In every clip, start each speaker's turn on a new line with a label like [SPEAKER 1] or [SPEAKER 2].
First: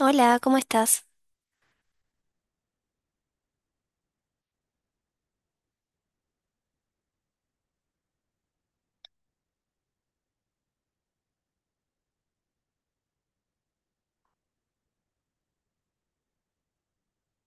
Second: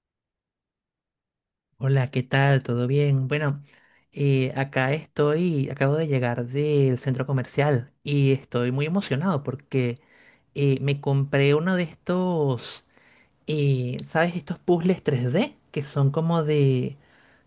[SPEAKER 1] Hola, ¿cómo estás?
[SPEAKER 2] Hola, ¿qué tal? ¿Todo bien? Bueno, acá estoy, acabo de llegar del centro comercial y estoy muy emocionado porque me compré uno de estos, ¿sabes? Estos puzzles 3D que son como de,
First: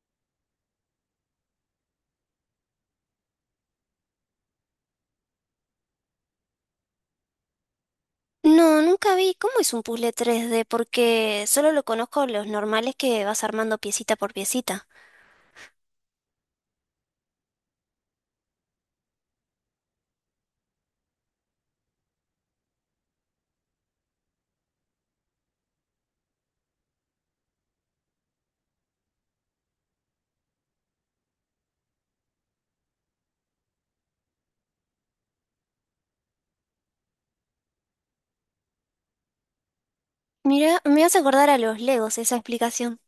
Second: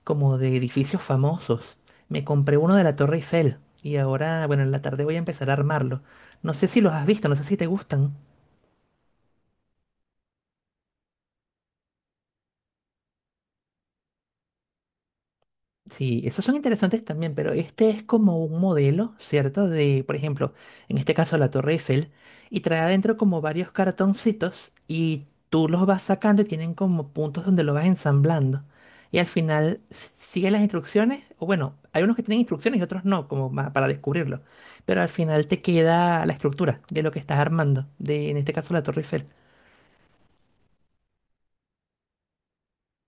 [SPEAKER 2] como de edificios famosos. Me compré uno de la Torre Eiffel y ahora, bueno, en la tarde voy a empezar a armarlo. No sé si los has visto, no sé si te gustan.
[SPEAKER 1] No, nunca vi cómo es un puzzle 3D porque solo lo conozco los normales que vas armando piecita por piecita.
[SPEAKER 2] Sí, esos son interesantes también, pero este es como un modelo, ¿cierto? De, por ejemplo, en este caso la Torre Eiffel, y trae adentro como varios cartoncitos y tú los vas sacando y tienen como puntos donde lo vas ensamblando. Y al final sigue las instrucciones, o bueno, hay unos que tienen instrucciones y otros no, como para descubrirlo. Pero al final te queda la estructura de lo que estás armando, de en este caso la Torre Eiffel.
[SPEAKER 1] Mira, me hace acordar a los Legos esa explicación.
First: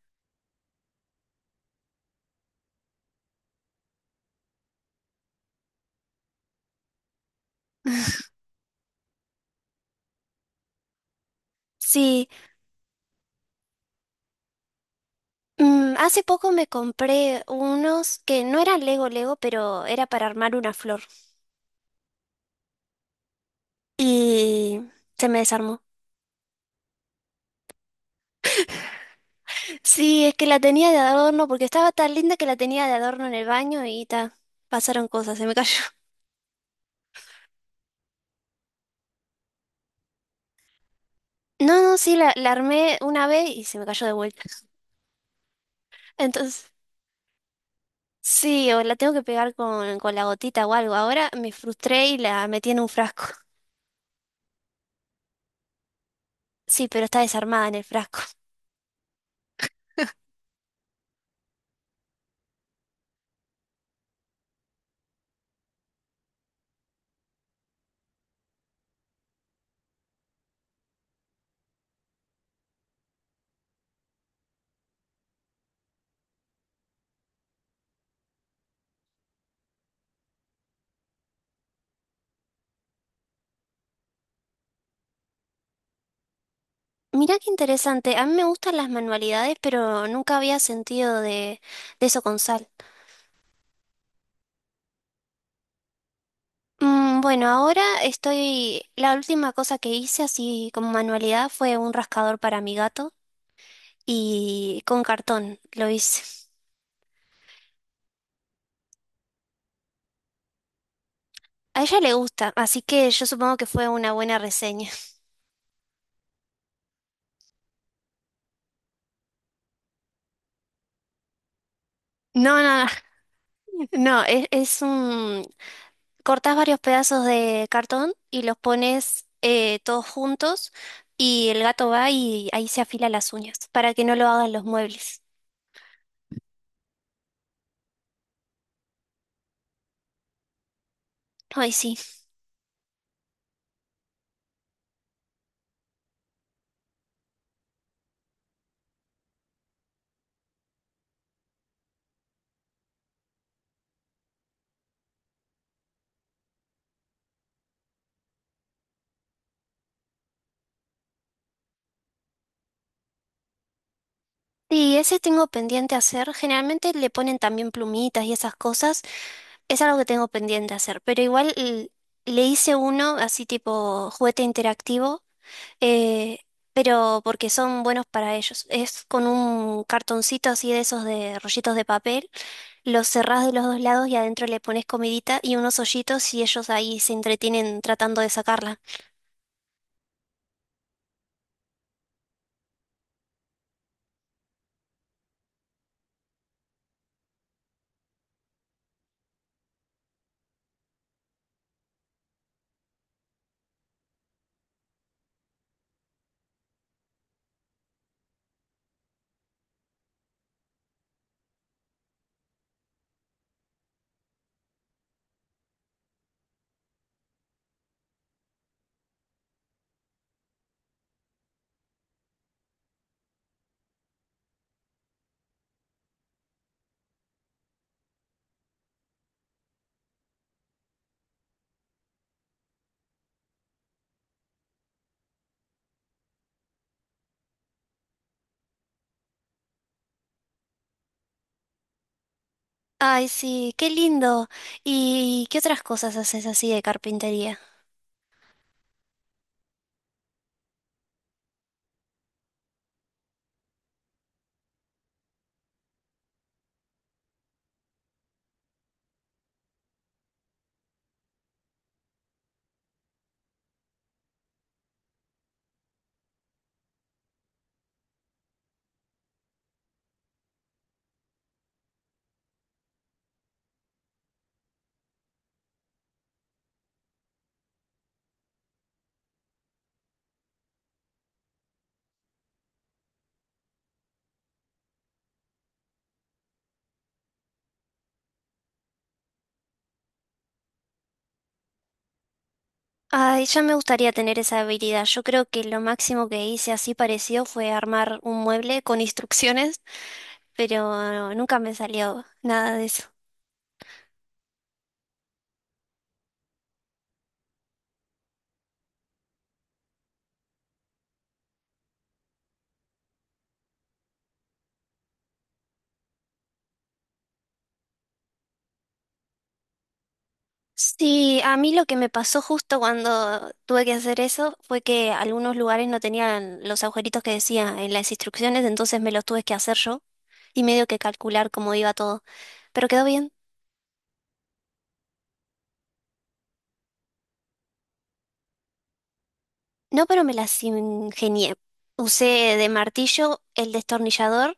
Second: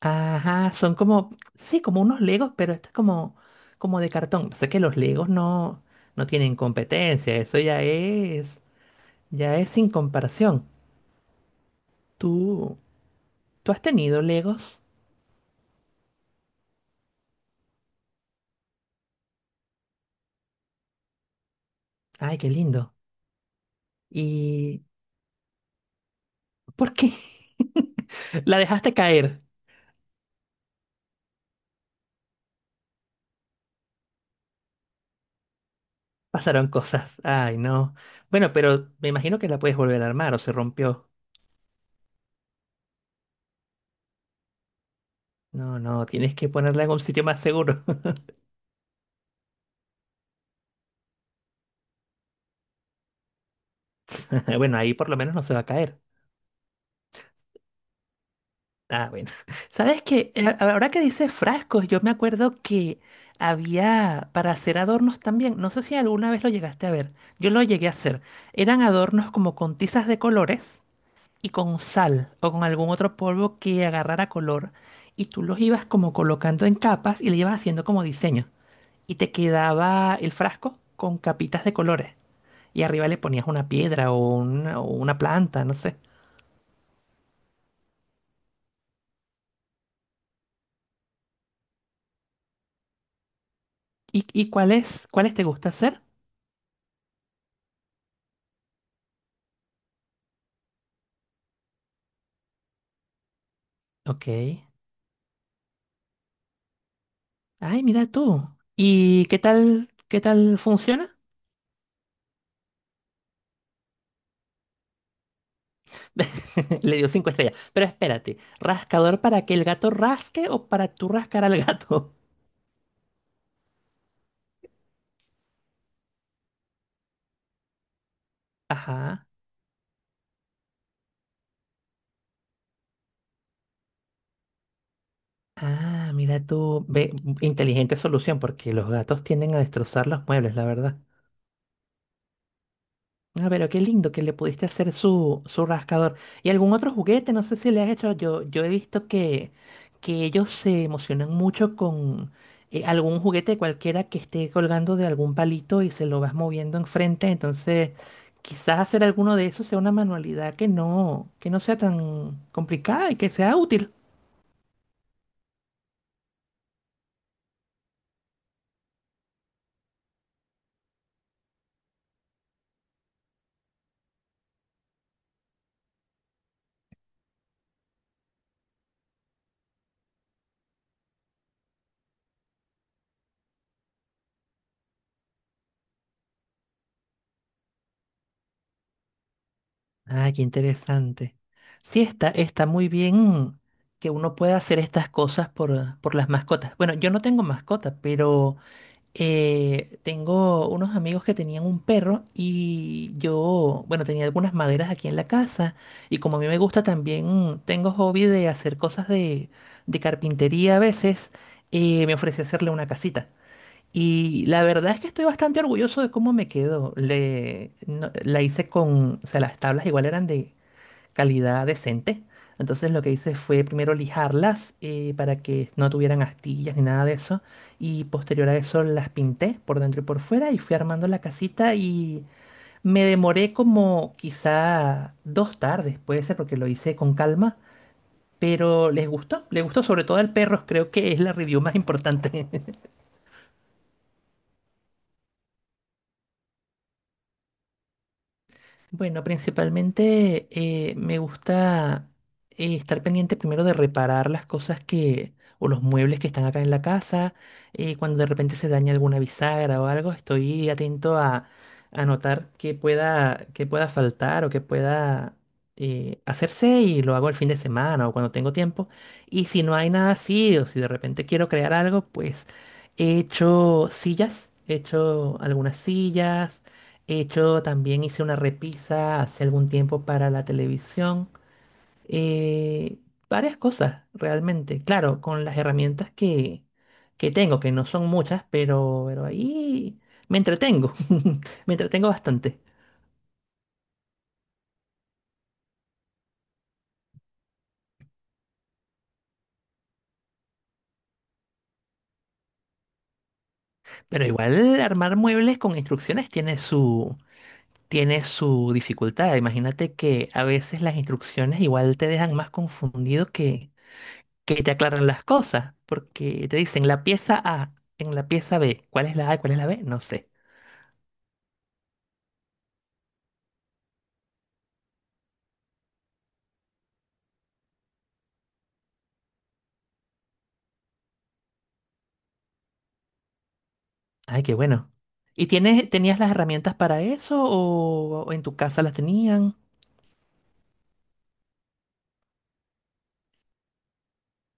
[SPEAKER 2] Ajá, son como, sí, como unos Legos, pero esto es como de cartón. Sé que los Legos no, no tienen competencia, eso ya es sin comparación.
[SPEAKER 1] Sí,
[SPEAKER 2] Tú, tú has tenido Legos.
[SPEAKER 1] mm, hace poco me compré unos que no eran Lego Lego, pero era para armar una flor
[SPEAKER 2] Ay, qué lindo.
[SPEAKER 1] y
[SPEAKER 2] ¿Y
[SPEAKER 1] se me desarmó.
[SPEAKER 2] por qué? La dejaste caer.
[SPEAKER 1] Sí, es que la tenía de adorno porque estaba tan linda que la tenía de adorno en el baño y ta, pasaron cosas, se me cayó.
[SPEAKER 2] Pasaron cosas. Ay, no. Bueno, pero me imagino que la puedes volver a armar o se rompió.
[SPEAKER 1] No, no, sí, la armé una vez y se me cayó de vuelta.
[SPEAKER 2] No, no, tienes que
[SPEAKER 1] Entonces...
[SPEAKER 2] ponerla en un sitio más seguro.
[SPEAKER 1] Sí, o la tengo que pegar con la gotita o algo. Ahora me frustré y la metí en un frasco.
[SPEAKER 2] Bueno, ahí por lo menos no se va a caer.
[SPEAKER 1] Sí, pero está desarmada en el frasco.
[SPEAKER 2] Ah, bueno. ¿Sabes qué? Ahora que dices frascos, yo me acuerdo que había para hacer adornos también. No sé si alguna vez lo llegaste a ver. Yo lo llegué a hacer. Eran adornos como con tizas de colores y con sal o con algún otro polvo que agarrara color. Y tú los ibas como colocando en capas y le ibas haciendo como diseño. Y te quedaba el frasco con capitas de colores. Y arriba le ponías una piedra o una planta, no sé.
[SPEAKER 1] Mirá qué interesante. A mí me gustan las manualidades, pero nunca había sentido de eso con sal.
[SPEAKER 2] ¿Y cuáles te gusta hacer?
[SPEAKER 1] Mm, bueno, ahora estoy... La última cosa que hice así como manualidad fue un rascador para mi gato
[SPEAKER 2] Ok.
[SPEAKER 1] y con cartón lo hice.
[SPEAKER 2] Ay, mira tú. ¿Y qué tal funciona?
[SPEAKER 1] A ella le gusta, así que yo supongo que fue una buena reseña.
[SPEAKER 2] Le dio cinco estrellas. Pero espérate, ¿rascador para que el gato rasque o para tú rascar al gato?
[SPEAKER 1] No, no, no, no, es un cortás varios pedazos de cartón y los pones
[SPEAKER 2] Ajá.
[SPEAKER 1] todos juntos y el gato va y ahí se afila las uñas para que no lo hagan los muebles.
[SPEAKER 2] Ah, mira tú. Ve, inteligente solución, porque los gatos tienden a destrozar los muebles, la verdad.
[SPEAKER 1] Ay, sí.
[SPEAKER 2] Ah, pero qué lindo que le pudiste hacer su rascador. ¿Y algún otro juguete? No sé si le has hecho. Yo he visto que, ellos se emocionan mucho con algún juguete cualquiera que esté colgando de algún palito y se lo vas moviendo enfrente. Entonces, quizás hacer alguno de esos sea una manualidad que no sea tan complicada y que sea útil.
[SPEAKER 1] Y ese tengo pendiente hacer. Generalmente le ponen también plumitas y esas cosas. Es algo que tengo pendiente hacer. Pero igual le hice uno así tipo juguete interactivo. eh, pero porque son buenos para ellos. Es con un cartoncito así de esos de rollitos de papel. Los cerrás de los dos lados y adentro le pones comidita y unos hoyitos y ellos ahí se entretienen tratando de sacarla.
[SPEAKER 2] Ah, qué interesante. Sí, está muy bien que uno pueda hacer estas cosas por las mascotas. Bueno, yo no tengo mascotas, pero. Tengo unos amigos que tenían un perro y yo, bueno, tenía algunas maderas aquí en la casa y como a mí me gusta también, tengo hobby de hacer cosas de carpintería a veces, me ofrecí hacerle una casita. Y la verdad es que estoy bastante orgulloso de cómo me quedó. Le, no- la hice con, o sea, las tablas igual eran de calidad decente. Entonces lo que hice fue primero lijarlas para que no tuvieran astillas ni nada de eso. Y posterior a eso las pinté por dentro y por fuera y fui armando la casita y me demoré como quizá 2 tardes, puede ser porque lo hice con calma. Pero les gustó sobre todo al perro, creo que es la review más importante.
[SPEAKER 1] Ay, sí, qué lindo. ¿Y qué otras cosas haces así de carpintería?
[SPEAKER 2] Bueno, principalmente me gusta estar pendiente primero de reparar las cosas que, o los muebles que están acá en la casa. Cuando de repente se daña alguna bisagra o algo, estoy atento a notar qué pueda faltar o qué pueda hacerse y lo hago el fin de semana o cuando tengo tiempo. Y si no hay nada así, o si de repente quiero crear algo, pues he hecho sillas, he hecho algunas sillas. He hecho, también hice una repisa hace algún tiempo para la televisión. eh, Varias cosas, realmente. Claro, con las herramientas que, tengo, que no son muchas, pero ahí me entretengo. Me entretengo bastante.
[SPEAKER 1] Ay, ya me gustaría tener esa habilidad. Yo creo que lo máximo que hice así parecido fue armar un mueble con instrucciones, pero nunca me salió nada de eso.
[SPEAKER 2] Pero igual armar muebles con instrucciones tiene su dificultad. Imagínate que a veces las instrucciones igual te dejan más confundido que, te aclaran las cosas, porque te dicen la pieza A, en la pieza B, ¿cuál es la A, cuál es la B? No sé.
[SPEAKER 1] Sí, a mí lo que me pasó justo cuando tuve que hacer eso fue que algunos lugares no tenían los agujeritos que decía en las instrucciones, entonces me los tuve que hacer yo y medio que calcular cómo iba todo. Pero quedó bien.
[SPEAKER 2] Ay, qué bueno. ¿Y tienes, tenías las herramientas para eso o en tu casa las tenían?
[SPEAKER 1] No, pero me las ingenié. Usé de martillo el destornillador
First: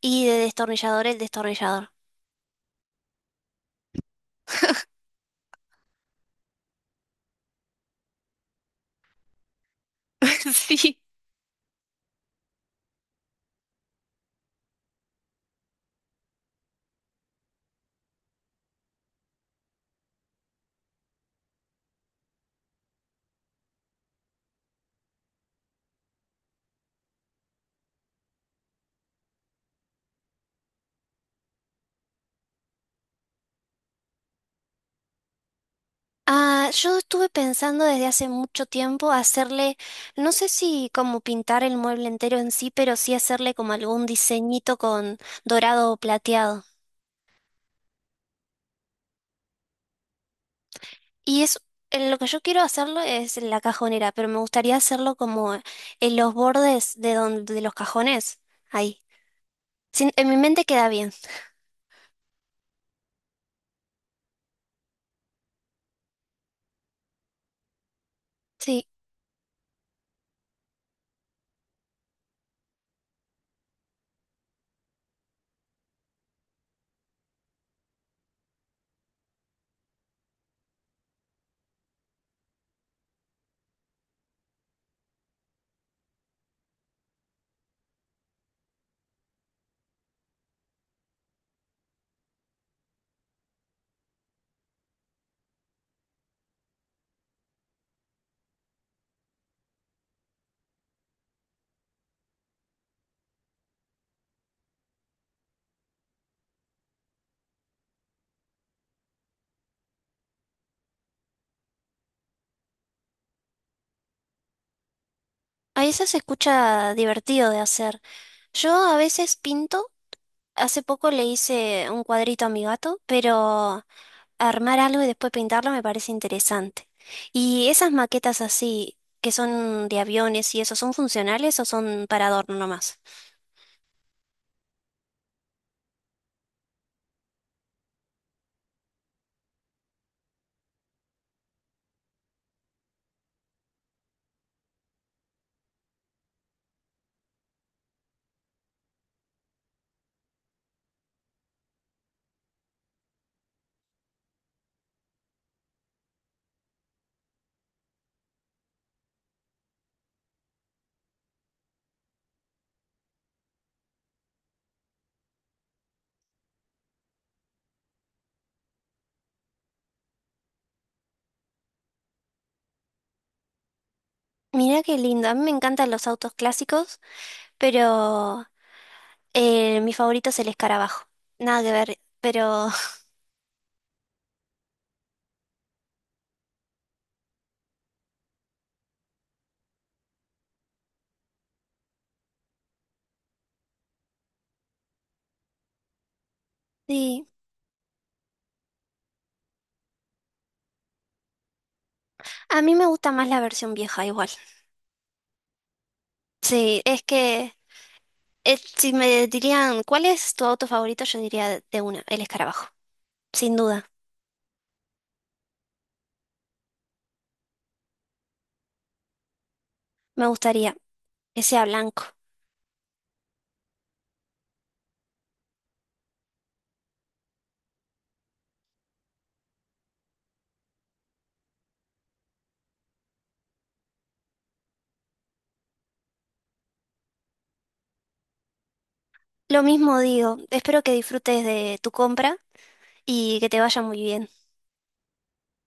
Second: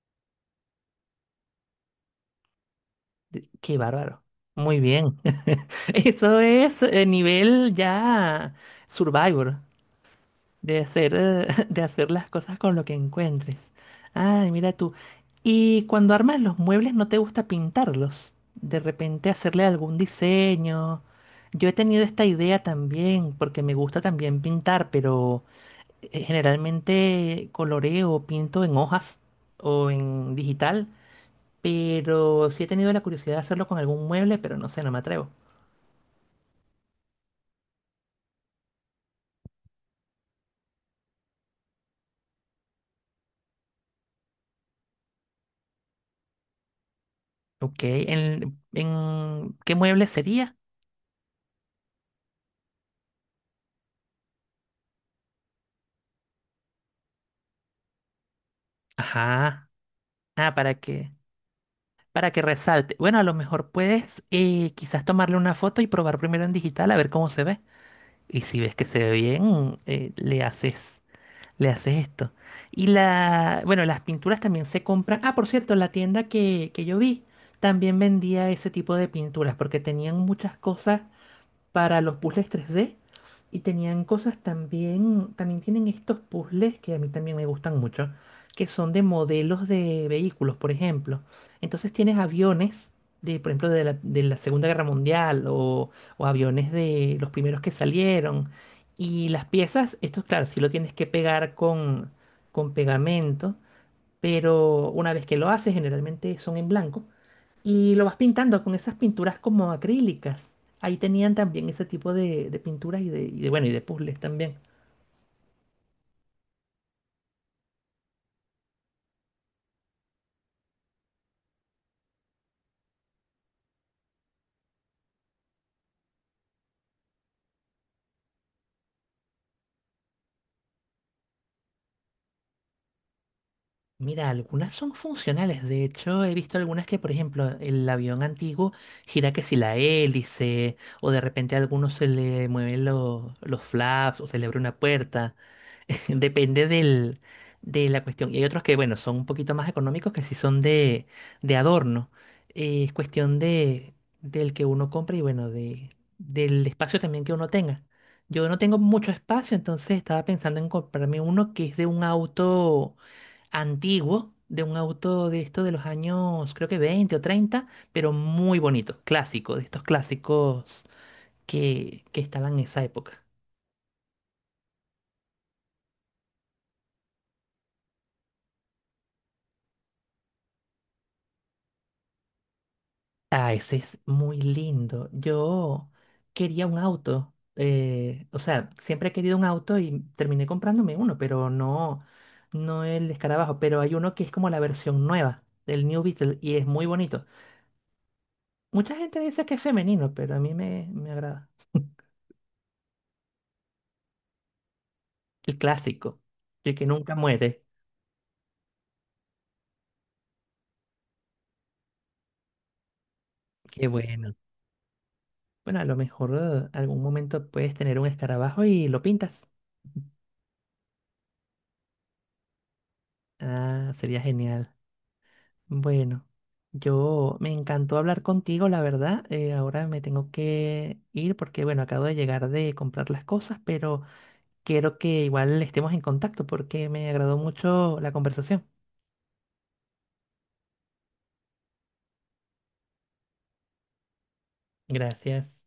[SPEAKER 1] y de destornillador el destornillador.
[SPEAKER 2] Qué bárbaro. Muy bien. Eso es nivel ya Survivor. De
[SPEAKER 1] Sí.
[SPEAKER 2] hacer, de hacer las cosas con lo que encuentres. Ay, mira tú. Y cuando armas los muebles, ¿no te gusta pintarlos? De repente hacerle algún diseño. Yo he tenido esta idea también, porque me gusta también pintar, pero generalmente coloreo, pinto en hojas o en digital. Pero sí he tenido la curiosidad de hacerlo con algún mueble, pero no sé, no me atrevo.
[SPEAKER 1] Ah, yo estuve pensando desde hace mucho tiempo hacerle, no sé si como pintar el mueble entero en sí, pero sí hacerle como algún diseñito con dorado o plateado.
[SPEAKER 2] Ok, ¿en qué mueble sería?
[SPEAKER 1] Y es lo que yo quiero hacerlo es la cajonera, pero me gustaría hacerlo como en los bordes de donde de los cajones, ahí.
[SPEAKER 2] Ajá.
[SPEAKER 1] En mi
[SPEAKER 2] Ah,
[SPEAKER 1] mente
[SPEAKER 2] ¿Para
[SPEAKER 1] queda
[SPEAKER 2] qué?
[SPEAKER 1] bien.
[SPEAKER 2] Para que resalte. Bueno, a lo mejor puedes quizás tomarle una foto y probar primero en digital a ver cómo se ve. Y si ves que
[SPEAKER 1] Sí,
[SPEAKER 2] se ve bien, le haces esto. Y la, bueno, las pinturas también se compran. Ah, por cierto, la tienda que, yo vi también vendía ese tipo de pinturas porque tenían muchas cosas para los puzzles 3D y tenían cosas también, también tienen estos puzzles que a mí también me gustan mucho, que son de modelos de vehículos, por ejemplo. Entonces tienes aviones de, por ejemplo, de la Segunda Guerra Mundial o, aviones de los primeros que salieron. Y las piezas, esto claro, sí lo tienes que pegar con pegamento, pero una vez que lo haces, generalmente son en blanco. Y lo vas pintando con esas pinturas como acrílicas. Ahí tenían también ese tipo de pinturas y de, bueno, y de puzzles también.
[SPEAKER 1] a eso se escucha divertido de hacer. Yo a veces pinto. Hace poco le hice un cuadrito a mi gato, pero armar algo y después pintarlo me parece interesante. ¿Y esas maquetas así, que son de aviones y eso, son funcionales o son para adorno nomás?
[SPEAKER 2] Mira, algunas son funcionales. De hecho, he visto algunas que, por ejemplo, el avión antiguo gira que si la hélice, o de repente a algunos se le mueven los flaps, o se le abre una puerta. Depende del, de la cuestión. Y hay otros que, bueno, son un poquito más económicos que sí son de, adorno. Es cuestión de, del que uno compre y, bueno, de, del espacio también que uno tenga. Yo no tengo mucho espacio, entonces estaba pensando en comprarme uno que es de un auto antiguo, de un auto de esto de los años, creo que 20 o 30 pero muy bonito, clásico, de estos clásicos que estaban en esa época.
[SPEAKER 1] Mirá qué lindo, a mí me encantan los autos clásicos, pero mi favorito es el escarabajo. Nada que ver, pero
[SPEAKER 2] Ah, ese es muy lindo. Yo quería un auto. O sea, siempre he querido un auto y terminé comprándome uno, pero no, no el escarabajo. Pero hay uno que es como la versión nueva del New Beetle y es muy
[SPEAKER 1] sí,
[SPEAKER 2] bonito. Mucha gente dice que es femenino, pero a mí me agrada.
[SPEAKER 1] a mí me gusta más la versión vieja igual.
[SPEAKER 2] El clásico, el
[SPEAKER 1] Sí,
[SPEAKER 2] que
[SPEAKER 1] es
[SPEAKER 2] nunca
[SPEAKER 1] que
[SPEAKER 2] muere.
[SPEAKER 1] si me dirían, ¿cuál es tu auto favorito? Yo diría de una, el escarabajo, sin
[SPEAKER 2] Qué
[SPEAKER 1] duda.
[SPEAKER 2] bueno. Bueno, a lo mejor algún momento puedes tener un escarabajo y lo pintas.
[SPEAKER 1] Me gustaría que sea blanco.
[SPEAKER 2] Ah, sería genial. Bueno, yo me encantó hablar contigo, la verdad. Ahora me tengo que ir porque, bueno, acabo de llegar de comprar las cosas, pero quiero que igual estemos en contacto porque me agradó mucho la conversación.
[SPEAKER 1] Lo mismo digo, espero que disfrutes de tu compra y que te vaya muy bien.
[SPEAKER 2] Gracias.